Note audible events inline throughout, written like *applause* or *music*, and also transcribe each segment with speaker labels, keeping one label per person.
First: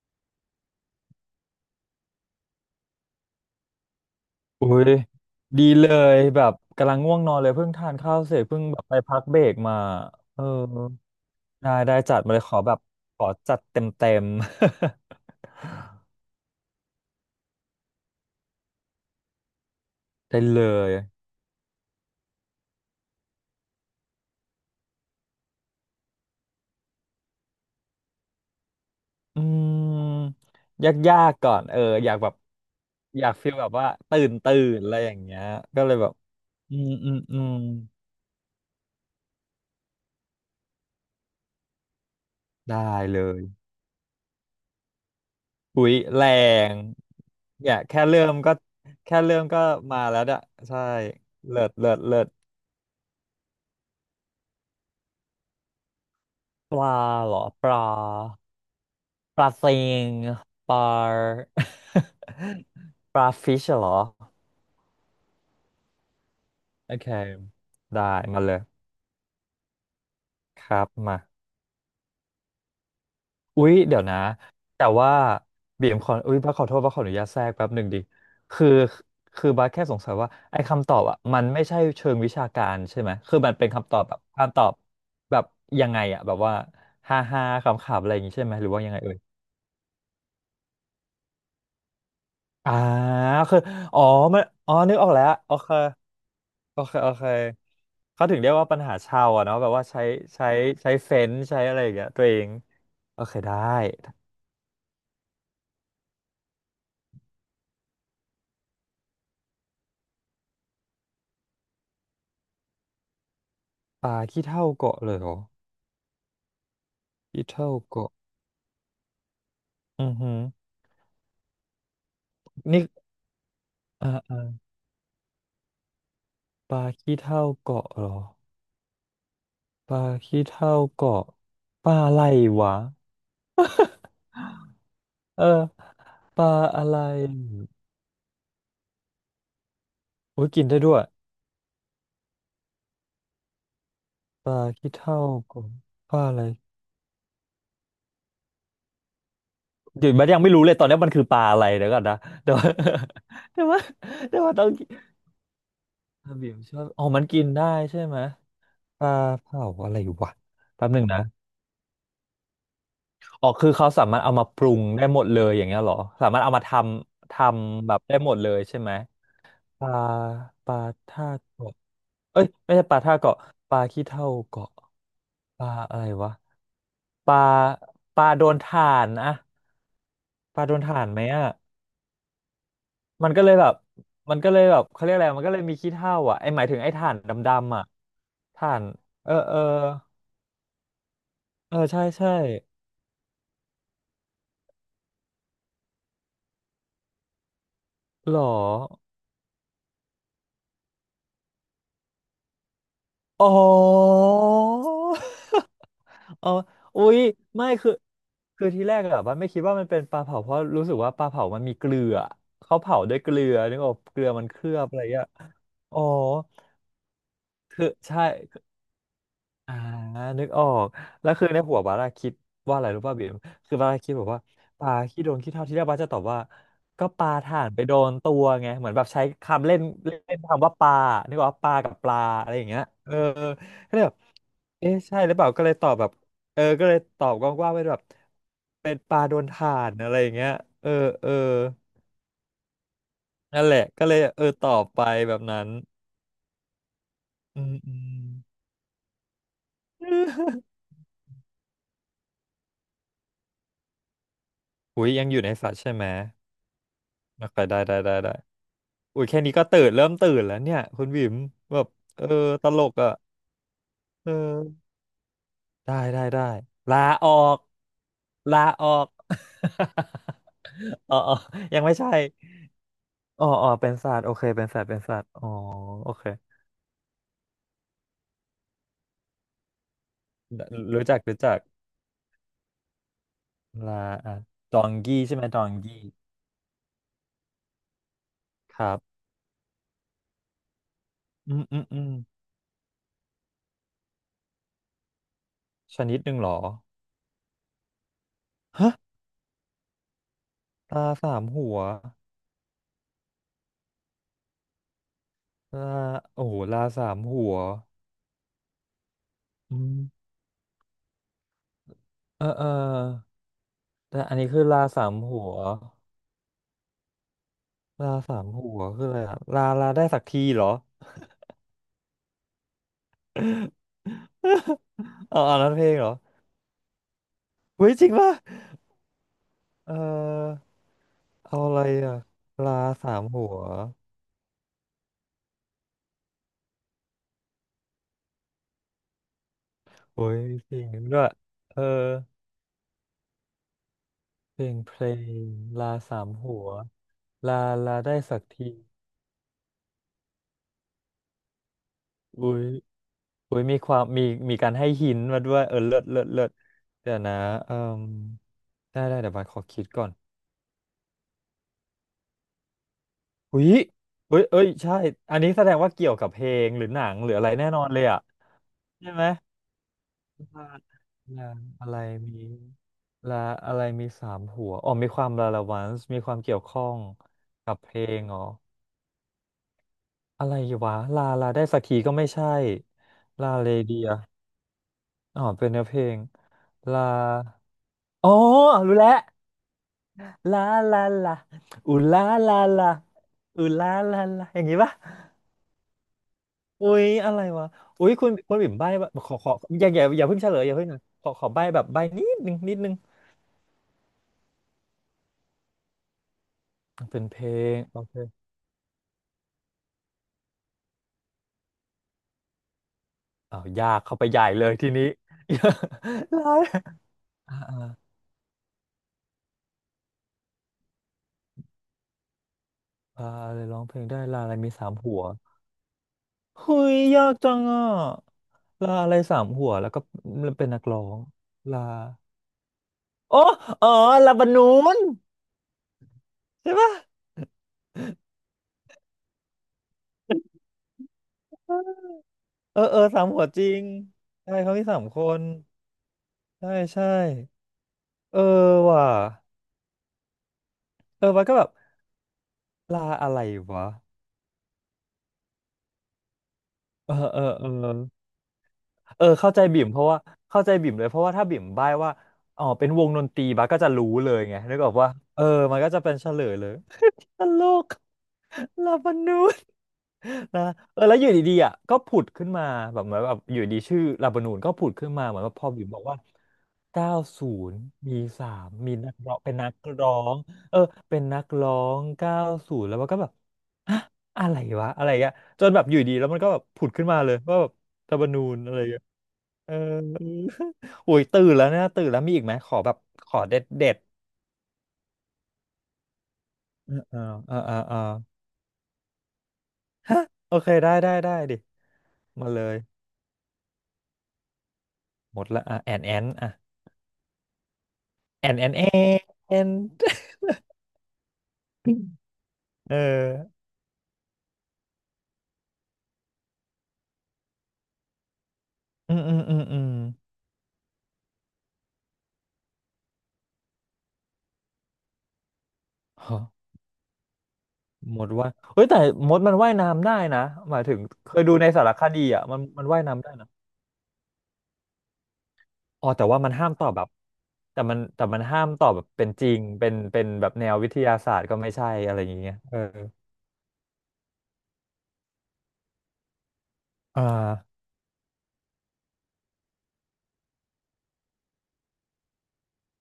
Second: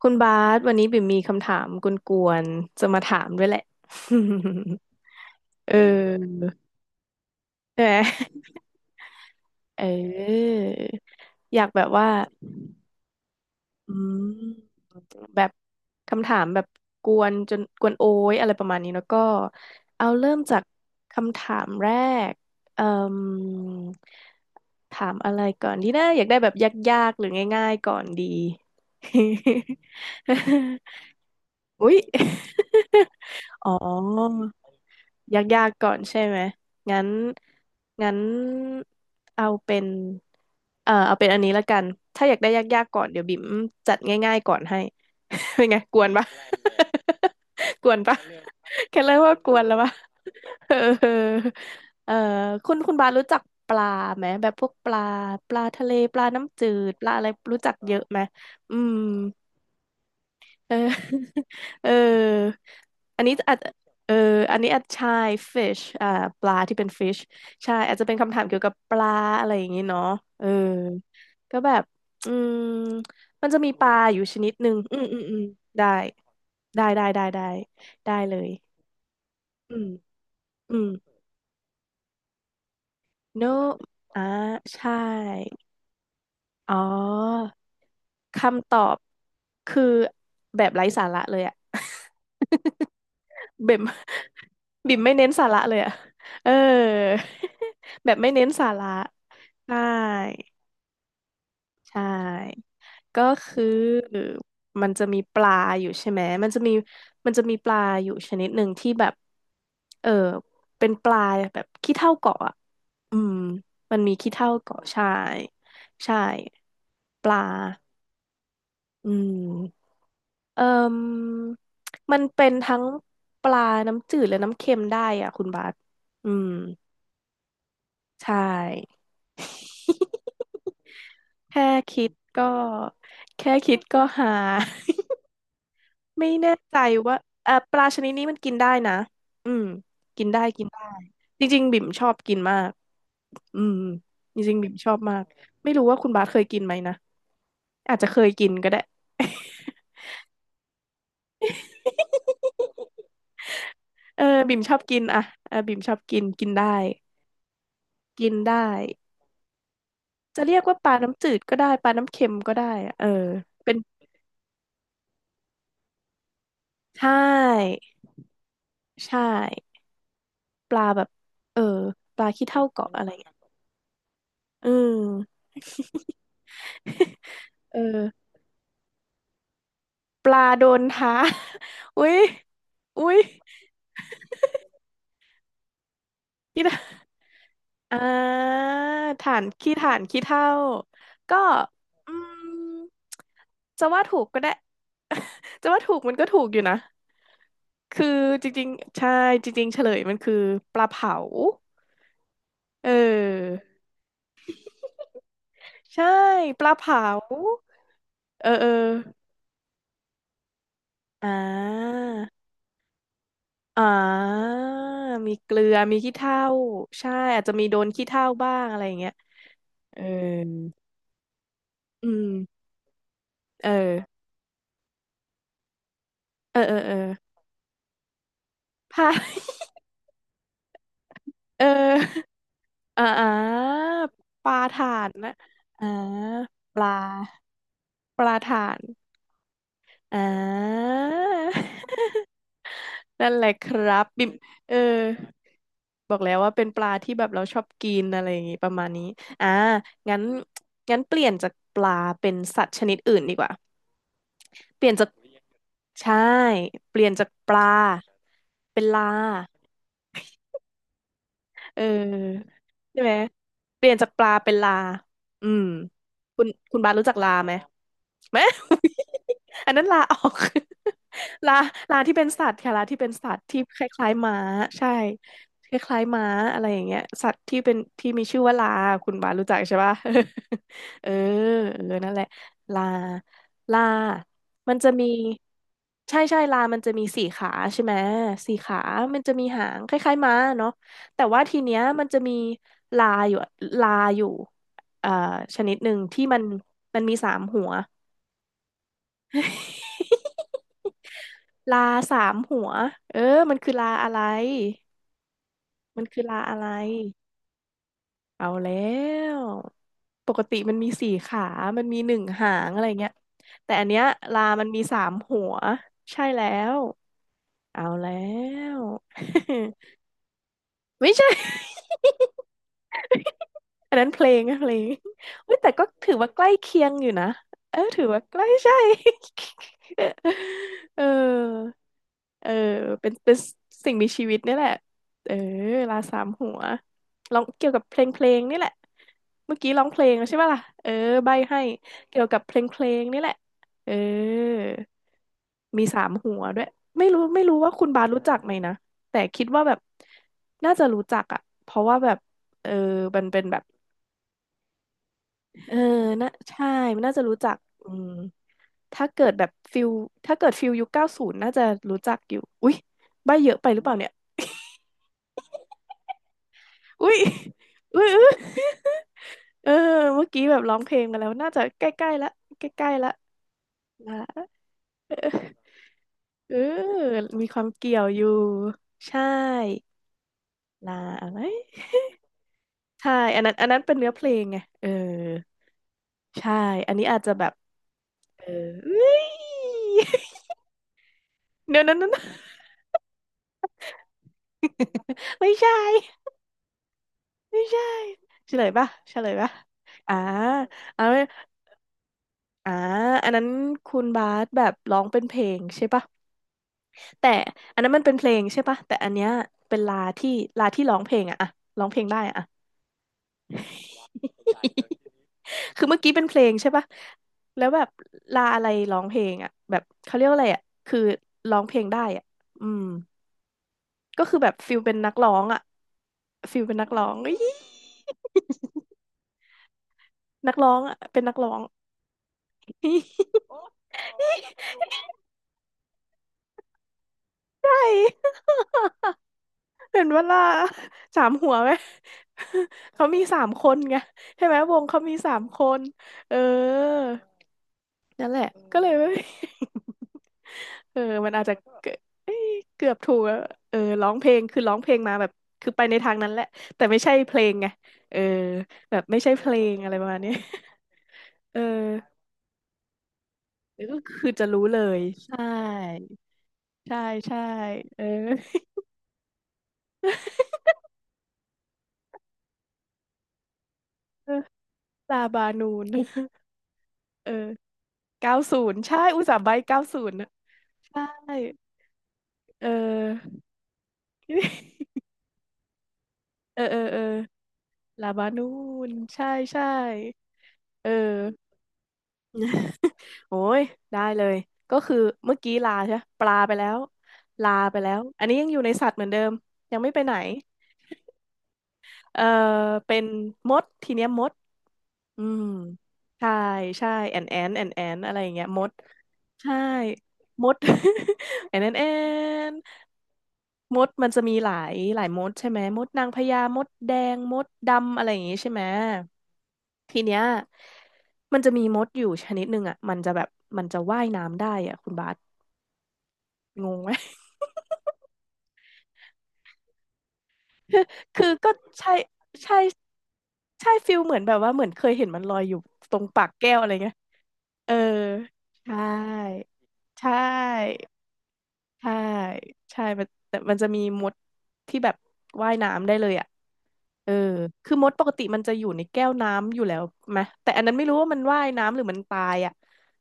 Speaker 1: คุณบาสวันนี้บิ่มมีคำถามกวนๆจะมาถามด้วยแหละ
Speaker 2: อุ้
Speaker 1: *laughs*
Speaker 2: ยดี
Speaker 1: เ
Speaker 2: เลยแบ
Speaker 1: ออ
Speaker 2: บกำลังง่วงนอนเลยเพิ่ง
Speaker 1: ใช่
Speaker 2: ทาน
Speaker 1: ไหม
Speaker 2: ข้าวเสร็จเพิ่งแบบไปพักเบรกมา
Speaker 1: เ
Speaker 2: เออ
Speaker 1: อออยาก
Speaker 2: ได้
Speaker 1: แบบ
Speaker 2: ได้
Speaker 1: ว่า
Speaker 2: จัดมาเลยขอแบบขอจัดเต็ม
Speaker 1: อื
Speaker 2: เต็ม *laughs*
Speaker 1: มแบบคำถามแบบกวนจนกวนโอ้ยอะไรประมาณนี้แล้วก็เอาเริ่
Speaker 2: ได้
Speaker 1: มจา
Speaker 2: เล
Speaker 1: ก
Speaker 2: ย
Speaker 1: คำถามแรกเอ่มถามอะไรก่อนดีนะอยากได้แบบยากๆหรือง่ายๆก่อนดี
Speaker 2: อืมยากยากก่อนเอ
Speaker 1: *laughs*
Speaker 2: อ
Speaker 1: อุ๊ย
Speaker 2: อยากแบบอยากฟีล
Speaker 1: *laughs*
Speaker 2: แบ
Speaker 1: อ๋อ
Speaker 2: บว่าตื่นตื่นอะไรอย่าง
Speaker 1: ย
Speaker 2: เงี้ย
Speaker 1: าก
Speaker 2: ก็
Speaker 1: ๆก่
Speaker 2: เล
Speaker 1: อ
Speaker 2: ย
Speaker 1: น
Speaker 2: แบบ
Speaker 1: ใช่ไหม
Speaker 2: อืม
Speaker 1: งั้น
Speaker 2: อืมอืม
Speaker 1: งั้นเอาเป็นเอาเป็นอันนี้ละกัน ถ้าอยากได้ยาก
Speaker 2: ได้
Speaker 1: ๆก่อน
Speaker 2: เล
Speaker 1: เดี๋ยวบิ่
Speaker 2: ย
Speaker 1: มจัดง่ายๆก่อนให้ *laughs* เป็นไง
Speaker 2: อุ้ย
Speaker 1: กวน
Speaker 2: แร
Speaker 1: ปะ
Speaker 2: งเนี่ย
Speaker 1: *laughs* กว
Speaker 2: แค่
Speaker 1: นปะ
Speaker 2: เริ่มก็
Speaker 1: แค่เริ่
Speaker 2: แค่
Speaker 1: มก
Speaker 2: เริ่
Speaker 1: ว่า
Speaker 2: ม
Speaker 1: กว
Speaker 2: ก็
Speaker 1: นแล้วยปะ
Speaker 2: มาแล้วอะ
Speaker 1: เออ
Speaker 2: ใช่
Speaker 1: เออ
Speaker 2: เลิศเลิศ
Speaker 1: เออ
Speaker 2: เลิศ
Speaker 1: คุณบาสรู้จักปลาไหมแบบพวกปลาทะเลปลาน้ำจื
Speaker 2: ปลา
Speaker 1: ดปลาอะไร
Speaker 2: เหรอ
Speaker 1: รู้
Speaker 2: ป
Speaker 1: จัก
Speaker 2: ลา
Speaker 1: เยอะไหมอืม
Speaker 2: ปลาเซิงป
Speaker 1: เออ
Speaker 2: ลา
Speaker 1: *laughs* เออ
Speaker 2: *laughs* ป
Speaker 1: อัน
Speaker 2: ลา
Speaker 1: นี้อา
Speaker 2: ฟิ
Speaker 1: จ
Speaker 2: ชเหรอ
Speaker 1: เอออันนี้อาจใช่ fish อ่าปลาที่เป็น
Speaker 2: โอเค
Speaker 1: fish ใช่อาจ
Speaker 2: ได้
Speaker 1: จะเป็นคำ
Speaker 2: มา
Speaker 1: ถาม
Speaker 2: เล
Speaker 1: เกี่ย
Speaker 2: ย
Speaker 1: วกับปลาอะไรอย่างนี้เนาะเออ
Speaker 2: ครับมา
Speaker 1: ก็แบบอืมมันจะ
Speaker 2: อุ๊
Speaker 1: มี
Speaker 2: ย
Speaker 1: ปลา
Speaker 2: เดี๋ยว
Speaker 1: อ
Speaker 2: นะ
Speaker 1: ยู่ชนิดหนึ่ง
Speaker 2: แต่ว่า
Speaker 1: ได้
Speaker 2: บีมขออุ๊ยบ้าขอโทษ
Speaker 1: ได้
Speaker 2: บ้าขอ
Speaker 1: ได้
Speaker 2: อนุ
Speaker 1: ได้
Speaker 2: ญาตแทร
Speaker 1: ได้
Speaker 2: กแป๊บหนึ่งดิ
Speaker 1: ได้เลย
Speaker 2: คือบ้า
Speaker 1: อื
Speaker 2: แค่
Speaker 1: ม
Speaker 2: สงสัยว่าไอ้
Speaker 1: อืม
Speaker 2: คำตอบอ่ะมันไม่ใช่เชิงวิชาการใช่ไหมคือ
Speaker 1: no
Speaker 2: มันเป็นคำตอบแบบ
Speaker 1: อ่า
Speaker 2: คำตอบ
Speaker 1: ใช่
Speaker 2: แบบยังไงอ่ะแบบว่า
Speaker 1: อ๋อ
Speaker 2: ฮ่าฮ่าขำๆอะไรอย่างงี้
Speaker 1: ค
Speaker 2: ใช่ไหมหรื
Speaker 1: ำต
Speaker 2: อ
Speaker 1: อ
Speaker 2: ว่ายัง
Speaker 1: บ
Speaker 2: ไงเอ่ย
Speaker 1: คือแบบไร้สาระเลยอะ
Speaker 2: อ่า
Speaker 1: *laughs*
Speaker 2: คือ
Speaker 1: เบม
Speaker 2: อ๋ออ๋อ
Speaker 1: *laughs*
Speaker 2: นึ
Speaker 1: บิ่
Speaker 2: ก
Speaker 1: ม
Speaker 2: ออก
Speaker 1: ไม่
Speaker 2: แล้ว
Speaker 1: เน้นสา
Speaker 2: โอ
Speaker 1: ระ
Speaker 2: เค
Speaker 1: เลยอ่ะเออ
Speaker 2: โอเคโอเค
Speaker 1: *laughs* แบบ
Speaker 2: เขา
Speaker 1: ไม่
Speaker 2: ถึง
Speaker 1: เน้
Speaker 2: เรี
Speaker 1: น
Speaker 2: ยกว่า
Speaker 1: สา
Speaker 2: ปัญ
Speaker 1: ระ
Speaker 2: หาชาวอะเนาะแบบ
Speaker 1: ใช่
Speaker 2: ว่าใช้ใช้ใช้เฟ้นใช้อะไรอย่า
Speaker 1: ใช
Speaker 2: งเงี้ยตัวเอง
Speaker 1: ่
Speaker 2: โอ
Speaker 1: ก็
Speaker 2: เคได้
Speaker 1: คือมันจะมีปลาอยู่ใช่ไหมมันจะมีปลาอยู่ชนิดหนึ่งที่แบบเออเป็นปลาแบบขี้เถ้าเกาะอะอืมมัน
Speaker 2: ป
Speaker 1: มี
Speaker 2: ลา
Speaker 1: ขี้
Speaker 2: ขี้
Speaker 1: เถ้า
Speaker 2: เถ้า
Speaker 1: เกาะ
Speaker 2: เกาะ
Speaker 1: ใช่
Speaker 2: เลยเหรอ
Speaker 1: ใช่ปลา
Speaker 2: ขี้เถ้าเกาะ
Speaker 1: อืม
Speaker 2: อือหือ
Speaker 1: เอ่มมันเป็นทั้
Speaker 2: นี่
Speaker 1: งปลา
Speaker 2: อ่า
Speaker 1: น้ำจืดและ
Speaker 2: อ่า
Speaker 1: น้ำเค็มได้อ่ะคุณบาสอืม
Speaker 2: ปลาขี้เถ้าเกาะเหรอ
Speaker 1: ใช่
Speaker 2: ปลา
Speaker 1: *laughs*
Speaker 2: ขี้เถ้าเกาะ
Speaker 1: แค่
Speaker 2: ปลา
Speaker 1: คิ
Speaker 2: อะ
Speaker 1: ด
Speaker 2: ไร
Speaker 1: ก็
Speaker 2: วะ
Speaker 1: แค่คิดก็หา *laughs*
Speaker 2: เออ
Speaker 1: ไม่
Speaker 2: ป
Speaker 1: แน่
Speaker 2: ลา
Speaker 1: ใจ
Speaker 2: อะไร
Speaker 1: ว่าปลาชนิดนี้มันกินได้นะอืมกินได้
Speaker 2: โอ้ยกิ
Speaker 1: กิ
Speaker 2: น
Speaker 1: น
Speaker 2: ได้
Speaker 1: ได้
Speaker 2: ด้วย
Speaker 1: จริงๆบิ่มชอบกินมาก อืมจ
Speaker 2: ป
Speaker 1: ริง
Speaker 2: ลา
Speaker 1: ๆบิ่มช
Speaker 2: ขี้
Speaker 1: อบมา
Speaker 2: เถ้า
Speaker 1: ก
Speaker 2: เกาะ
Speaker 1: ไม่รู้ว่าคุณ
Speaker 2: ปลา
Speaker 1: บาส
Speaker 2: อะ
Speaker 1: เค
Speaker 2: ไร
Speaker 1: ยกินไหมนะอาจจะเคยกินก็ได้ *laughs*
Speaker 2: เดี๋ยวมันยังไม่รู้เลยตอนนี้มันคือปลาอะไรเดี๋ยวก่อนนะเดี๋ยวเดี๋ย *laughs* วว่า
Speaker 1: เออ
Speaker 2: เดี๋ยวว่า
Speaker 1: บิ่ม
Speaker 2: ต้อง
Speaker 1: ชอบ
Speaker 2: กิ
Speaker 1: กิ
Speaker 2: น
Speaker 1: นอะเออบิ่มชอบกิน
Speaker 2: อ่ะ
Speaker 1: กิน
Speaker 2: บิ่ม
Speaker 1: ได้
Speaker 2: ชอบอ๋อมันกินได้ใช่ไหม
Speaker 1: กินได้
Speaker 2: ปลาเผาอะไรอยู่วะ
Speaker 1: จะเรียกว่า
Speaker 2: แป๊
Speaker 1: ป
Speaker 2: บ
Speaker 1: ลา
Speaker 2: หนึ่งนะ
Speaker 1: น้ำจืดก็ได้ปลาน้ำเค็มก็ได้อะเออ
Speaker 2: อ๋อคือ
Speaker 1: เป็น
Speaker 2: เขาสามารถเอามาปรุงได้หมดเลยอย่างเงี้ยเหรอสามารถเอามาท
Speaker 1: ใช
Speaker 2: ำท
Speaker 1: ่
Speaker 2: แบบได้หมดเลยใช่ไหม
Speaker 1: ใช่
Speaker 2: ปลาป
Speaker 1: ป
Speaker 2: ลา
Speaker 1: ลาแบบ
Speaker 2: ท่า
Speaker 1: เออ
Speaker 2: เกาะ
Speaker 1: ปลา
Speaker 2: เอ้
Speaker 1: ขี้
Speaker 2: ย
Speaker 1: เถ้า
Speaker 2: ไม่ใช่
Speaker 1: เกาะ
Speaker 2: ปลา
Speaker 1: อะไร
Speaker 2: ท่า
Speaker 1: เงี้ย
Speaker 2: เกาะปลาขี้เถ้า
Speaker 1: อื
Speaker 2: เกาะ
Speaker 1: ม
Speaker 2: ปลาอะไรวะปลา
Speaker 1: เออ
Speaker 2: ปลาโดนถ่านอะ
Speaker 1: ปลา
Speaker 2: ป
Speaker 1: โด
Speaker 2: ลาโดน
Speaker 1: น
Speaker 2: ถ่าน
Speaker 1: ท้า
Speaker 2: ไหมอะ
Speaker 1: *laughs* อุ๊ยอุ๊ย
Speaker 2: มันก็เลยแบบมันก็เลยแบบเขาเรียกอะไรมันก็เลยมีขี้เถ้าอ่ะไอห
Speaker 1: ขี้
Speaker 2: มายถึ
Speaker 1: เถ้า
Speaker 2: งไอถ่านดำๆอ่ะ
Speaker 1: *laughs* อ่า
Speaker 2: ถ่านเออ
Speaker 1: ถ่าน
Speaker 2: เออ
Speaker 1: ขี้ถ่านขี้เถ้าก็
Speaker 2: เออใช่
Speaker 1: อื
Speaker 2: ใช่
Speaker 1: มจะว่าถูกก็ได้ *laughs* จะว่าถูกมันก็ถูกอยู่นะคือ
Speaker 2: หรอ
Speaker 1: จริงๆใช่จริงๆเฉลยมันคือปลาเผาเ
Speaker 2: อ๋อ
Speaker 1: ออ
Speaker 2: *laughs*
Speaker 1: ใช่
Speaker 2: อ๋อ
Speaker 1: ปลาเผา
Speaker 2: อุ๊ยไม่คือ
Speaker 1: เออเออ
Speaker 2: ทีแรกอะว่าไม่คิดว่ามันเป็นปลาเผาเพราะรู้สึกว่าป
Speaker 1: อ่
Speaker 2: ลาเผามันมีเกลือ
Speaker 1: า
Speaker 2: เขาเผาด้วยเกลือนึ
Speaker 1: อ่
Speaker 2: กออกเกลือมัน
Speaker 1: า
Speaker 2: เคลือบอะไรเงี้ย
Speaker 1: มีเกลือ มี
Speaker 2: อ๋อ
Speaker 1: ขี้เถ้าใช่อาจจะมีโด
Speaker 2: คื
Speaker 1: น
Speaker 2: อ
Speaker 1: ขี้เถ้า
Speaker 2: ใช่
Speaker 1: บ้างอะไรอย่างเงี้ย
Speaker 2: อ่า
Speaker 1: เออ
Speaker 2: นึกออกแล้วคือในหัวบา
Speaker 1: อื
Speaker 2: ร่าคิ
Speaker 1: ม
Speaker 2: ดว่าอะไรรู้ป่ะบีม
Speaker 1: เอ
Speaker 2: คือบา
Speaker 1: อ
Speaker 2: ร่าคิดแบบว่าปลาขี้โดนขี้เท่าที่แรกบาร่าจะตอบว่า
Speaker 1: เออ
Speaker 2: ก็ปลาถ่านไปโดนตัวไงเหมือ
Speaker 1: *laughs*
Speaker 2: นแบบ
Speaker 1: ผ้า
Speaker 2: ใช้คำเล่นเล่นคำว่าปลานึ
Speaker 1: *laughs*
Speaker 2: กออกว่า
Speaker 1: เ
Speaker 2: ปลากับปลา
Speaker 1: ออ
Speaker 2: อะไรอย่างเงี้ย
Speaker 1: อ่า
Speaker 2: เออ
Speaker 1: อ่
Speaker 2: ก็
Speaker 1: า
Speaker 2: เลยแบบ
Speaker 1: ปลาถ่า
Speaker 2: เอ๊ะ
Speaker 1: น
Speaker 2: ใช่ห
Speaker 1: นะ
Speaker 2: รือเปล่าก็เลยต
Speaker 1: อ่า
Speaker 2: อบแบบเออ
Speaker 1: ป
Speaker 2: ก็
Speaker 1: ลา
Speaker 2: เลยตอบกว้างๆไปแบบ
Speaker 1: ปลาถ่าน
Speaker 2: เป็นปลาโดนถ่านอะไร
Speaker 1: อ่
Speaker 2: อย่างเงี้ย
Speaker 1: า
Speaker 2: เออเออ
Speaker 1: *laughs* นั่นแหละ
Speaker 2: นั่
Speaker 1: ค
Speaker 2: นแหละ
Speaker 1: รั
Speaker 2: ก็
Speaker 1: บ
Speaker 2: เลย
Speaker 1: บิม
Speaker 2: เออตอ
Speaker 1: เออ
Speaker 2: บไปแบบนั้น
Speaker 1: บอกแล้วว่าเป็นปลาที่แบบเราช
Speaker 2: อื
Speaker 1: อบ
Speaker 2: ม
Speaker 1: กิ
Speaker 2: อื
Speaker 1: น
Speaker 2: ม
Speaker 1: อะไรอย่างงี้ประมาณนี้อ่างั้น
Speaker 2: *laughs*
Speaker 1: งั้นเปลี่ยนจากปลาเป็นสัตว์ชนิดอื่นดีกว่า เปลี่ยนจา
Speaker 2: อุ้
Speaker 1: ก
Speaker 2: ยยังอยู่ในฝันใช่ไหม
Speaker 1: ใช่เปลี่ยนจาก
Speaker 2: โอ
Speaker 1: ป
Speaker 2: เค
Speaker 1: ลา
Speaker 2: ได้ได้
Speaker 1: เป็นลา
Speaker 2: อุ้ยแค่นี้ก็ตื่นเริ่มตื่นแล้วเนี่ยคุณบิ๋มแบ
Speaker 1: เอ
Speaker 2: บเออ
Speaker 1: อ
Speaker 2: ตลก
Speaker 1: ใช่ไห
Speaker 2: อ่ะ
Speaker 1: มเปลี่ยนจากป
Speaker 2: เอ
Speaker 1: ลา
Speaker 2: อ
Speaker 1: เป็นลาอืม
Speaker 2: ได้ได้ได้
Speaker 1: คุณคุณบาส
Speaker 2: ลา
Speaker 1: รู้จัก
Speaker 2: อ
Speaker 1: ลา
Speaker 2: อ
Speaker 1: ไหม
Speaker 2: ก
Speaker 1: ไหม
Speaker 2: ลาออก
Speaker 1: *laughs* อันนั้นลาออก *laughs*
Speaker 2: *laughs* อ๋ออ๋อ
Speaker 1: ลา
Speaker 2: ยังไม่
Speaker 1: ลา
Speaker 2: ใช่
Speaker 1: ที่เป็นสัตว์ค่ะลาที่เป็นสัต
Speaker 2: อ๋อ
Speaker 1: ว์ที่
Speaker 2: อ๋อ
Speaker 1: ค
Speaker 2: เป็น
Speaker 1: ล้า
Speaker 2: ศา
Speaker 1: ย
Speaker 2: สต
Speaker 1: ๆ
Speaker 2: ร์โอ
Speaker 1: ม้า
Speaker 2: เคเป็นศาสต
Speaker 1: ใช่
Speaker 2: ร์เป็นศาสตร์อ๋อ
Speaker 1: คล้าย
Speaker 2: โอ
Speaker 1: ๆ
Speaker 2: เค
Speaker 1: ม้าอะไรอย่างเงี้ยสัตว์ที่เป็นที่มีชื่อว่าลาคุณบาสรู้จักใช่ปะ *laughs*
Speaker 2: รู้
Speaker 1: เออ
Speaker 2: จักรู้จัก
Speaker 1: เออนั่นแหละลาลา
Speaker 2: ลาอ่ะ
Speaker 1: มั
Speaker 2: ด
Speaker 1: น
Speaker 2: อ
Speaker 1: จะ
Speaker 2: ง
Speaker 1: มี
Speaker 2: กี้ใช่ไหมดองกี้
Speaker 1: ใช่ใช่ลามันจะมีสี่ขาใช่ไหมสี่ขา
Speaker 2: ครั
Speaker 1: มั
Speaker 2: บ
Speaker 1: นจะมีหางคล้ายๆม้าเนาะ แต่ว่า
Speaker 2: อื
Speaker 1: ที
Speaker 2: ม
Speaker 1: เนี้
Speaker 2: อื
Speaker 1: ย
Speaker 2: มอื
Speaker 1: มัน
Speaker 2: ม
Speaker 1: จะมีลาอยู่ลาอยู่เอ่อชนิดหนึ่
Speaker 2: ช
Speaker 1: ง
Speaker 2: นิด
Speaker 1: ที่
Speaker 2: หนึ่ง
Speaker 1: มัน
Speaker 2: เหรอ
Speaker 1: มันมีสามหัว
Speaker 2: ฮะ
Speaker 1: *laughs*
Speaker 2: ลาสามหั
Speaker 1: ลา
Speaker 2: ว
Speaker 1: สามหัวเออมันคือลาอะไร
Speaker 2: ลา
Speaker 1: มันคือลา
Speaker 2: โอ้โห
Speaker 1: อะไร
Speaker 2: ลาสามหัว
Speaker 1: เอาแล้ว
Speaker 2: อืม
Speaker 1: ปกติมันมีสี่ขามันมีหนึ่ง
Speaker 2: เออ
Speaker 1: หา
Speaker 2: เออ
Speaker 1: งอะไรเงี้ยแต่อันเนี้ย
Speaker 2: แต่อัน
Speaker 1: ลา
Speaker 2: นี้คือ
Speaker 1: มันมี
Speaker 2: ลา
Speaker 1: สา
Speaker 2: สา
Speaker 1: ม
Speaker 2: ม
Speaker 1: หั
Speaker 2: หัว
Speaker 1: วใช่แล้วเอา
Speaker 2: ลา
Speaker 1: แล้
Speaker 2: สามหัว
Speaker 1: ว
Speaker 2: คืออะไรอะลาลาได้สักทีเหรอ
Speaker 1: *laughs* ไม่ใช่ *laughs* อันนั้นเพลงนะเพลง
Speaker 2: เอา
Speaker 1: อุ้
Speaker 2: เอา
Speaker 1: ยแต่
Speaker 2: นั้นเพ
Speaker 1: ก็
Speaker 2: ลงเหร
Speaker 1: ถื
Speaker 2: อ
Speaker 1: อว่าใกล้เคียงอยู่นะเออ
Speaker 2: เฮ้ย
Speaker 1: ถื
Speaker 2: จ
Speaker 1: อ
Speaker 2: ริง
Speaker 1: ว่า
Speaker 2: ป่ะ
Speaker 1: ใกล้ใช่
Speaker 2: เออ
Speaker 1: *laughs* เอ
Speaker 2: เอาอะ
Speaker 1: อ
Speaker 2: ไรอะ
Speaker 1: เออ
Speaker 2: ลา
Speaker 1: เป็
Speaker 2: สา
Speaker 1: น
Speaker 2: ม
Speaker 1: เป็น
Speaker 2: หัว
Speaker 1: สิ่งมีชีวิตนี่แหละ เออลาสามหัวร้องเกี่ยวกับเพลงเพลงนี่แหละ เมื่อกี้ร้องเพลง
Speaker 2: โอ้
Speaker 1: แล้วใช่
Speaker 2: ย
Speaker 1: ป่ะ
Speaker 2: มี
Speaker 1: ล่ะ
Speaker 2: เพลง
Speaker 1: เออ
Speaker 2: นั้นด้วย
Speaker 1: ใบให้
Speaker 2: เออ
Speaker 1: เกี่ยวกับเพลงเพลงนี่แหละเออ
Speaker 2: เพลง
Speaker 1: มี
Speaker 2: ลา
Speaker 1: สาม
Speaker 2: สาม
Speaker 1: หัว
Speaker 2: หั
Speaker 1: ด้วย
Speaker 2: ว
Speaker 1: ไม่รู้ไม่
Speaker 2: ลา
Speaker 1: รู้ว่าคุณ
Speaker 2: ลา
Speaker 1: บาส
Speaker 2: ได้
Speaker 1: รู้จั
Speaker 2: สั
Speaker 1: ก
Speaker 2: ก
Speaker 1: ไหม
Speaker 2: ที
Speaker 1: นะแต่คิดว่าแบบน่าจะรู้จักอ่ะเพราะว่าแบบ
Speaker 2: อุ้ย
Speaker 1: เออมันเป็นแบ
Speaker 2: อุ้
Speaker 1: บ
Speaker 2: ยมีความมีมีการให้หินมาด้วย
Speaker 1: เอ
Speaker 2: เอ
Speaker 1: อ
Speaker 2: อเลิศเลิศ
Speaker 1: น่า
Speaker 2: เลิศ
Speaker 1: ใช่มันน่า
Speaker 2: เดี๋ยว
Speaker 1: จะ
Speaker 2: นะ
Speaker 1: รู้จัก
Speaker 2: เออ
Speaker 1: อืม
Speaker 2: ได้
Speaker 1: ถ้า
Speaker 2: ได้
Speaker 1: เกิ
Speaker 2: เดี๋ย
Speaker 1: ด
Speaker 2: วบา
Speaker 1: แบ
Speaker 2: ย
Speaker 1: บ
Speaker 2: ขอ
Speaker 1: ฟิ
Speaker 2: คิด
Speaker 1: ล
Speaker 2: ก่อน
Speaker 1: ถ้าเกิดฟิลยุคเก้าศูนย์น่าจะรู้จักอยู่อุ๊ยใบ้เยอะ
Speaker 2: อุ้
Speaker 1: ไป
Speaker 2: ย
Speaker 1: หรือเปล่าเนี่ย
Speaker 2: เอ้ยใช่อันนี้แสดงว่าเกี่ยวกับเพลงหรือหนั
Speaker 1: อุ๊
Speaker 2: ง
Speaker 1: ย
Speaker 2: หรืออะไรแน่นอนเล
Speaker 1: อุ๊
Speaker 2: ย
Speaker 1: ย
Speaker 2: อะ
Speaker 1: อุ๊ย
Speaker 2: ใช่ไหม
Speaker 1: เออเมื่อกี้แบบ
Speaker 2: ลา
Speaker 1: ร้องเพลงมาแล้ว
Speaker 2: ลา
Speaker 1: น่าจะใก
Speaker 2: อะไร
Speaker 1: ล้ๆละ
Speaker 2: มี
Speaker 1: ใกล้ๆละ
Speaker 2: ลาอะไรมี
Speaker 1: นะ
Speaker 2: สามหัวอ๋อมี
Speaker 1: เออ
Speaker 2: ความลาลาวันส์มีความ
Speaker 1: เอ
Speaker 2: เกี่
Speaker 1: อ
Speaker 2: ยวข้อง
Speaker 1: มีความ
Speaker 2: กับเพ
Speaker 1: เกี่ย
Speaker 2: ล
Speaker 1: วอ
Speaker 2: ง
Speaker 1: ยู่
Speaker 2: เหรอ
Speaker 1: ใช่
Speaker 2: อะไร
Speaker 1: ลา
Speaker 2: วะลา
Speaker 1: อะไร
Speaker 2: ลาได้สักทีก็ไม่ใช่
Speaker 1: ใช่อัน
Speaker 2: ลา
Speaker 1: นั้นอั
Speaker 2: เล
Speaker 1: นนั้นเป็
Speaker 2: เดี
Speaker 1: น
Speaker 2: ย
Speaker 1: เนื้อเพลงไงเออ
Speaker 2: อ๋อเป็นเนื้อเพลง
Speaker 1: ใช่อัน
Speaker 2: ลา
Speaker 1: นี้อาจจะแบบ
Speaker 2: อ๋อ
Speaker 1: เอออุ๊
Speaker 2: รู้แล้ว
Speaker 1: ย
Speaker 2: ลาลาลา
Speaker 1: *laughs* เดี๋ยว
Speaker 2: อุ
Speaker 1: นั้น
Speaker 2: ลาลาลาอุลาลาลาอย่างงี้ปะ
Speaker 1: *laughs* ไม่ใช่
Speaker 2: อุ้ยอะไร
Speaker 1: ไม่
Speaker 2: วะ
Speaker 1: ใช่
Speaker 2: อุ้ย
Speaker 1: เฉ
Speaker 2: คุณ
Speaker 1: ลย
Speaker 2: บิ่ม
Speaker 1: ปะ
Speaker 2: ใบ้ปะ
Speaker 1: เฉล
Speaker 2: ข
Speaker 1: ย
Speaker 2: อข
Speaker 1: ปะ
Speaker 2: ออย่าอย่า
Speaker 1: อ่า
Speaker 2: อย่าเพิ่งเฉลยอย่าเพิ่งนะ
Speaker 1: อ่าไม่
Speaker 2: ขอขอใบ้แบบใบ้นิดนึง
Speaker 1: อ่า
Speaker 2: นิดนึง
Speaker 1: อันนั้นคุณบาสแบบร้องเป็นเพลงใช่ปะ
Speaker 2: เป็น
Speaker 1: แต่
Speaker 2: เพลง
Speaker 1: อันนั้น
Speaker 2: โอ
Speaker 1: มันเป็
Speaker 2: เค
Speaker 1: นเพลงใช่ป่ะแต่อันเนี้ยเป็นลาที่ร้องเพลงอะอะร้องเพลงได้อะอะ
Speaker 2: อ้าวยากเข้าไปใหญ่เลยที
Speaker 1: *laughs*
Speaker 2: นี้
Speaker 1: คือเมื่อกี้เป็นเพล
Speaker 2: *laughs*
Speaker 1: ง
Speaker 2: ลาย
Speaker 1: ใช่ปะ
Speaker 2: อ่
Speaker 1: แล้วแบบ
Speaker 2: า
Speaker 1: ลาอะไรร้องเพลงอะแบบเขาเรียกว่าอะไรอะคือร้องเพลงได้อะอืม
Speaker 2: อ่าลาอะไรร้องเพลงได้
Speaker 1: ก็คื
Speaker 2: ลา
Speaker 1: อแบ
Speaker 2: อะไร
Speaker 1: บ
Speaker 2: มี
Speaker 1: ฟิล
Speaker 2: สา
Speaker 1: เป็
Speaker 2: ม
Speaker 1: นนั
Speaker 2: หั
Speaker 1: ก
Speaker 2: ว
Speaker 1: ร้องอะฟิล
Speaker 2: เฮ้
Speaker 1: เป็นนัก
Speaker 2: ย
Speaker 1: ร้อง
Speaker 2: ยา
Speaker 1: *laughs*
Speaker 2: กจังอ่ะลาอะไรสามหัวแล้วก็
Speaker 1: นัก
Speaker 2: เป็น
Speaker 1: ร้อ
Speaker 2: นั
Speaker 1: ง
Speaker 2: ก
Speaker 1: อะ
Speaker 2: ร้อง
Speaker 1: เป็นนักร้อง
Speaker 2: ลา
Speaker 1: ใ
Speaker 2: โอ้อ๋อลาบานูนใช่ปะ
Speaker 1: ช่ *laughs* เห็นเวลาสามหัวไหม
Speaker 2: เออ
Speaker 1: *laughs*
Speaker 2: เออ
Speaker 1: เขา
Speaker 2: สา
Speaker 1: มี
Speaker 2: ม
Speaker 1: สา
Speaker 2: หัว
Speaker 1: ม
Speaker 2: จ
Speaker 1: ค
Speaker 2: ริ
Speaker 1: น
Speaker 2: ง
Speaker 1: ไงใช่
Speaker 2: ใช่
Speaker 1: ไหม
Speaker 2: เขา
Speaker 1: ว
Speaker 2: มี
Speaker 1: ง
Speaker 2: สา
Speaker 1: เขา
Speaker 2: ม
Speaker 1: มี
Speaker 2: ค
Speaker 1: สา
Speaker 2: น
Speaker 1: มคน เออ
Speaker 2: ใช่ใช่
Speaker 1: นั่น
Speaker 2: เอ
Speaker 1: แห
Speaker 2: อ
Speaker 1: ละก็เลย
Speaker 2: ว่ะ
Speaker 1: ไม่ *laughs* เออ
Speaker 2: เอ
Speaker 1: มั
Speaker 2: อ
Speaker 1: น
Speaker 2: มั
Speaker 1: อาจ
Speaker 2: น
Speaker 1: จะ
Speaker 2: ก็แบบ
Speaker 1: เกเอ้ยเกือบ
Speaker 2: ลา
Speaker 1: ถูก
Speaker 2: อะไร
Speaker 1: อะเออ
Speaker 2: วะ
Speaker 1: ร้องเพลงคือร้องเพลงมาแบบคือไปในทางนั้นแหละ แต่ไม่
Speaker 2: เอ
Speaker 1: ใช่
Speaker 2: อ
Speaker 1: เพ
Speaker 2: เอ
Speaker 1: ล
Speaker 2: อ
Speaker 1: ง
Speaker 2: เอ
Speaker 1: ไง
Speaker 2: อ
Speaker 1: เออ แบบไม่
Speaker 2: เออ
Speaker 1: ใช่เพ
Speaker 2: เข้า
Speaker 1: ล
Speaker 2: ใจ
Speaker 1: ง
Speaker 2: บิ่ม
Speaker 1: อะไร
Speaker 2: เพ
Speaker 1: ป
Speaker 2: ราะ
Speaker 1: ระ
Speaker 2: ว่า
Speaker 1: มาณนี้
Speaker 2: เข้าใจบิ่มเลยเพราะว่าถ้า
Speaker 1: เอ
Speaker 2: บิ่
Speaker 1: อ
Speaker 2: มใบ้ว่าอ๋อเป็นวงดนตรีบาสก็
Speaker 1: เดี๋ย
Speaker 2: จะ
Speaker 1: วก็
Speaker 2: รู้
Speaker 1: คื
Speaker 2: เล
Speaker 1: อ
Speaker 2: ย
Speaker 1: จะ
Speaker 2: ไง
Speaker 1: รู้
Speaker 2: นึก
Speaker 1: เล
Speaker 2: ออก
Speaker 1: ย
Speaker 2: ว่าเออ
Speaker 1: ใช่
Speaker 2: มันก็จะเป็นเฉลยเลย
Speaker 1: ใช่ใช่
Speaker 2: ตลก
Speaker 1: เออ
Speaker 2: ลาบานูนนะเออแล้วอยู่ดีๆอ่ะก็ผุดขึ้นมาแบบเหมือนแบบอยู่ดีชื่อลาบานูนก็ผุดขึ้
Speaker 1: *laughs*
Speaker 2: น
Speaker 1: ลา
Speaker 2: มาเหมือน
Speaker 1: บา
Speaker 2: ว่าพอ
Speaker 1: นู
Speaker 2: บิ่ม
Speaker 1: น
Speaker 2: บอกว่าเก้า
Speaker 1: เออ
Speaker 2: ศูนย์มี
Speaker 1: เก้า
Speaker 2: สา
Speaker 1: ศู
Speaker 2: ม
Speaker 1: นย์
Speaker 2: มี
Speaker 1: ใช่
Speaker 2: นัก
Speaker 1: อุต
Speaker 2: ร้อ
Speaker 1: ส่า
Speaker 2: ง
Speaker 1: ห์
Speaker 2: เป็
Speaker 1: ใบ้
Speaker 2: นนัก
Speaker 1: เก้าศู
Speaker 2: ร้อ
Speaker 1: นย์นะ
Speaker 2: งเออ
Speaker 1: ใช่
Speaker 2: เป็นนักร้องเก้า
Speaker 1: เอ
Speaker 2: ศูนย์แล้วมันก็แบบ
Speaker 1: อ
Speaker 2: ฮะอะไร
Speaker 1: *laughs*
Speaker 2: วะอะไรเงี้ยจนแบบอยู่ดีแล้วมันก็แบ
Speaker 1: เอ
Speaker 2: บ
Speaker 1: อเอ
Speaker 2: ผุ
Speaker 1: อ
Speaker 2: ด
Speaker 1: เออ
Speaker 2: ขึ้นมาเลยว่าแบบ
Speaker 1: ลา
Speaker 2: ลา
Speaker 1: บา
Speaker 2: บานู
Speaker 1: นู
Speaker 2: นอะไร
Speaker 1: นใช่ใช่
Speaker 2: เออ
Speaker 1: เอ
Speaker 2: อุ้ย
Speaker 1: อ
Speaker 2: ตื่นแล้วเนี่ยตื่นแล้วมีอีกไหมขอ
Speaker 1: *laughs*
Speaker 2: แบบข
Speaker 1: โอ้
Speaker 2: อเด็
Speaker 1: ย
Speaker 2: ดเด็ด
Speaker 1: ได้เลยก็คือเมื่อกี้ลาใช่ปะปลาไปแล้ว
Speaker 2: เออเออ
Speaker 1: ลา
Speaker 2: เออเอ
Speaker 1: ไป
Speaker 2: อ
Speaker 1: แล้
Speaker 2: เออ
Speaker 1: วอันนี้ยังอยู่ในสัตว์เหมือนเดิมยังไม่ไปไหน
Speaker 2: โอเคได้ได้ได้ดิ
Speaker 1: เออ
Speaker 2: มาเลย
Speaker 1: เป็นมดทีเนี้ยมดอื
Speaker 2: หม
Speaker 1: ม
Speaker 2: ดละอ่ะแอนแอน
Speaker 1: ใช่
Speaker 2: อ่ะ
Speaker 1: ใช่แอนแอนแอนแอนอะไรอย่างเงี้
Speaker 2: แอ
Speaker 1: ย
Speaker 2: น
Speaker 1: ม
Speaker 2: แอ
Speaker 1: ด
Speaker 2: นแอ
Speaker 1: ใช่
Speaker 2: น
Speaker 1: มด *laughs* แอนแอนแอน
Speaker 2: เออ
Speaker 1: มดมันจะมีหลายมดใช่ไหมมดนางพญามดแดงมดดำอะไรอย่างงี้ใช่ไหม
Speaker 2: อืมอืมอืมอืม
Speaker 1: ทีเนี้ยมันจะมีมดอยู่ชนิดหนึ่งอ่ะมันจะแบบมันจะว่ายน้ำได้อ่ะคุณบาส
Speaker 2: ฮะ
Speaker 1: งงไหม
Speaker 2: มดว่ายเฮ้ยแต่มดมันว่ายน้ำได้นะห
Speaker 1: คื
Speaker 2: มา
Speaker 1: อ
Speaker 2: ยถึง
Speaker 1: *laughs* คื
Speaker 2: เค
Speaker 1: อ
Speaker 2: ย
Speaker 1: ก็
Speaker 2: ดูในสาร
Speaker 1: ใช่
Speaker 2: คดีอ่ะมั
Speaker 1: ใช่
Speaker 2: นมันว่ายน้ำได้นะ
Speaker 1: ใช่ฟิลเหมือนแบบว่าเหมือนเคยเห็นมันลอยอยู่ตรง
Speaker 2: อ๋อแต่
Speaker 1: ปาก
Speaker 2: ว่ามั
Speaker 1: แก้
Speaker 2: น
Speaker 1: วอะ
Speaker 2: ห้า
Speaker 1: ไร
Speaker 2: มตอบ
Speaker 1: เงี้ย
Speaker 2: แบบ
Speaker 1: เออ
Speaker 2: แต่มันห้าม
Speaker 1: ใช่
Speaker 2: ตอบแบบเป็นจริงเป็น
Speaker 1: ใช
Speaker 2: เป็นแบบแนว
Speaker 1: ่
Speaker 2: วิทยาศาสตร์ก็ไม่ใช่
Speaker 1: ใช่
Speaker 2: อะไรอย่างเงี้ยเออ
Speaker 1: ใช่มันแต่มันจะมีมดที่แบบว่ายน้ำได้เลยอ่ะ เออ
Speaker 2: อ่า
Speaker 1: คือมดปกติมันจะอยู่ในแก้วน้ำอยู่แล้วไหมแต่อันนั้นไม่รู้ว่ามันว่ายน้ำหรือมันตายอ่ะ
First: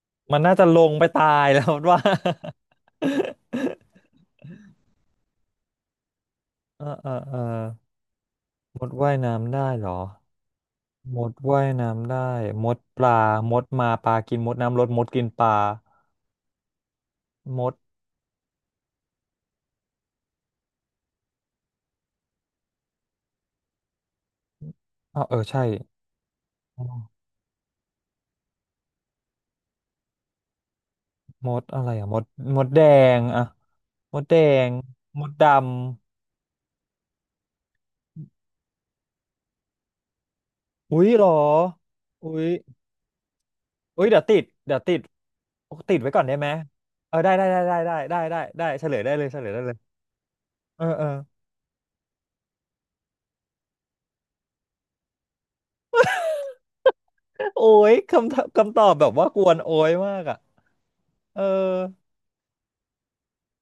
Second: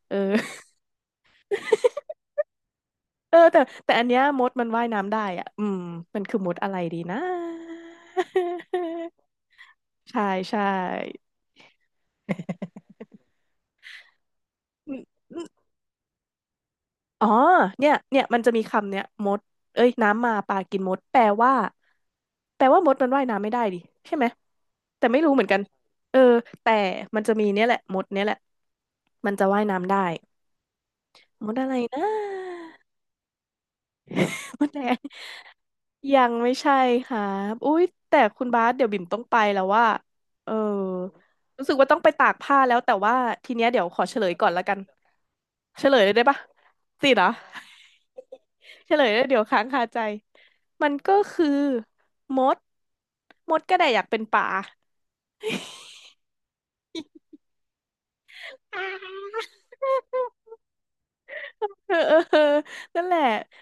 Speaker 1: เออ
Speaker 2: มันน่าจะลงไปตายแล้ว *laughs* ว่า
Speaker 1: *laughs* เออแต่แต่อันเนี้ยมดมันว่ายน้ำได้อ่ะอืมมันคือมดอะไร
Speaker 2: เออ
Speaker 1: ดี
Speaker 2: เออ
Speaker 1: นะ
Speaker 2: เออมดว่ายน้ำได้เหรอ
Speaker 1: *laughs* ใช่ใช่
Speaker 2: มดว่ายน้ำได้มดปลามดมาปลากินมดน้ำลด
Speaker 1: อื
Speaker 2: ม
Speaker 1: ม
Speaker 2: ดกิน
Speaker 1: อื
Speaker 2: ป
Speaker 1: ม
Speaker 2: ลา
Speaker 1: อ๋อ
Speaker 2: มด
Speaker 1: เนี่ยเนี่ยมันจะมีคำเนี้ยมดเอ้ยน้ำมาปลากินมดแปลว่าแปลว่ามดมันว่ายน้ำไม่ได้ดิใช่ไหมแต่ไม่
Speaker 2: อ้าว
Speaker 1: รู้
Speaker 2: เออ
Speaker 1: เหมือนกั
Speaker 2: ใช่
Speaker 1: นเออแต่
Speaker 2: อ๋
Speaker 1: มั
Speaker 2: อ
Speaker 1: นจะมีเนี่ยแหละมดเนี่ยแหละมันจะว่ายน้ำได้ ม
Speaker 2: ม
Speaker 1: ด
Speaker 2: ด
Speaker 1: อะไร
Speaker 2: อะไร
Speaker 1: น
Speaker 2: อ่ะมดมด
Speaker 1: ะ
Speaker 2: แดงอ่ะมดแด
Speaker 1: มด
Speaker 2: ง
Speaker 1: แดง
Speaker 2: มดด
Speaker 1: ยังไม่ใช่ค่ะอุ๊ยแต่คุณบาสเดี๋ยวบิ่มต้องไปแล้วว่า เออ
Speaker 2: ำอุ๊ยเหรอ
Speaker 1: รู้สึกว่าต้องไปตา
Speaker 2: อุ๊
Speaker 1: ก
Speaker 2: ย
Speaker 1: ผ้าแล้วแต่ว่าทีเนี้ยเดี๋ยวข
Speaker 2: อุ๊
Speaker 1: อ
Speaker 2: ย
Speaker 1: เฉ
Speaker 2: เดี๋ย
Speaker 1: ล
Speaker 2: ว
Speaker 1: ย
Speaker 2: ติด
Speaker 1: ก่อนละกั
Speaker 2: เดี๋ย
Speaker 1: น
Speaker 2: วติด
Speaker 1: เฉ
Speaker 2: ติ
Speaker 1: ล
Speaker 2: ด
Speaker 1: ยเล
Speaker 2: ไว้
Speaker 1: ย
Speaker 2: ก่
Speaker 1: ได้
Speaker 2: อนได้
Speaker 1: ปะ
Speaker 2: ไหม
Speaker 1: สิ
Speaker 2: เออ
Speaker 1: เหรอ
Speaker 2: ได้ได้ได้ได้ได้ได้ได้ได้เฉ
Speaker 1: เฉ
Speaker 2: ลย
Speaker 1: ลย
Speaker 2: ได้
Speaker 1: แล้
Speaker 2: เล
Speaker 1: ว
Speaker 2: ยเฉ
Speaker 1: เดี๋ยว
Speaker 2: ลยได้
Speaker 1: ค้าง
Speaker 2: เลย
Speaker 1: คาใจ
Speaker 2: เออ
Speaker 1: มัน
Speaker 2: เออ
Speaker 1: ก็คือมด มดก็ได้อยากเป็นป่า
Speaker 2: โอ้ยคำตอบคำตอบแบบว่ากวนโอ้ยมากอ่ะเออ
Speaker 1: เออ *laughs* เออเออนั่นแหละ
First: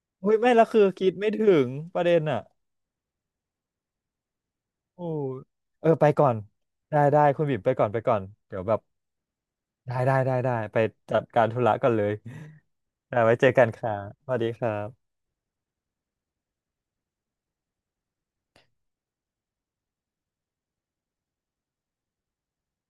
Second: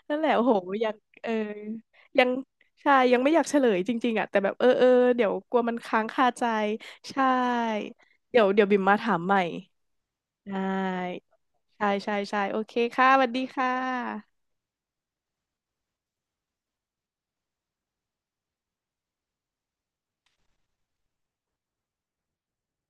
Speaker 1: นั่นแหละ
Speaker 2: เฮ้ย
Speaker 1: โอ้
Speaker 2: ไม่
Speaker 1: โห
Speaker 2: ละคือ
Speaker 1: ยัง
Speaker 2: คิด
Speaker 1: เอ
Speaker 2: ไม่
Speaker 1: อ
Speaker 2: ถึงประเด็น
Speaker 1: ยัง
Speaker 2: อ่ะ
Speaker 1: ใช่ ยังไม่อยากเฉลยจริงๆอ่ะแต่แบบ เออเออ
Speaker 2: โอ้
Speaker 1: เดี๋ยวกลัวมัน
Speaker 2: เออ
Speaker 1: ค้า
Speaker 2: ไป
Speaker 1: ง
Speaker 2: ก่
Speaker 1: คา
Speaker 2: อน
Speaker 1: ใจ
Speaker 2: ได้ได้
Speaker 1: ใช่
Speaker 2: คุณบิ่มไปก่อนไปก่อน
Speaker 1: เดี๋ยว
Speaker 2: เดี๋ยว
Speaker 1: เดี๋ยว
Speaker 2: แบ
Speaker 1: บิ่
Speaker 2: บ
Speaker 1: มมาถามใหม่
Speaker 2: ได้ได้ได้
Speaker 1: ได
Speaker 2: ได้ไปจั
Speaker 1: ้
Speaker 2: ดการธุระก่
Speaker 1: ใช่
Speaker 2: อนเลย
Speaker 1: ใช่ใช่โอเคค่ะ
Speaker 2: ได้
Speaker 1: สวัส
Speaker 2: ไว้
Speaker 1: ดี
Speaker 2: เจอกัน
Speaker 1: ค่ะ
Speaker 2: ค่ะสวัสดีครับ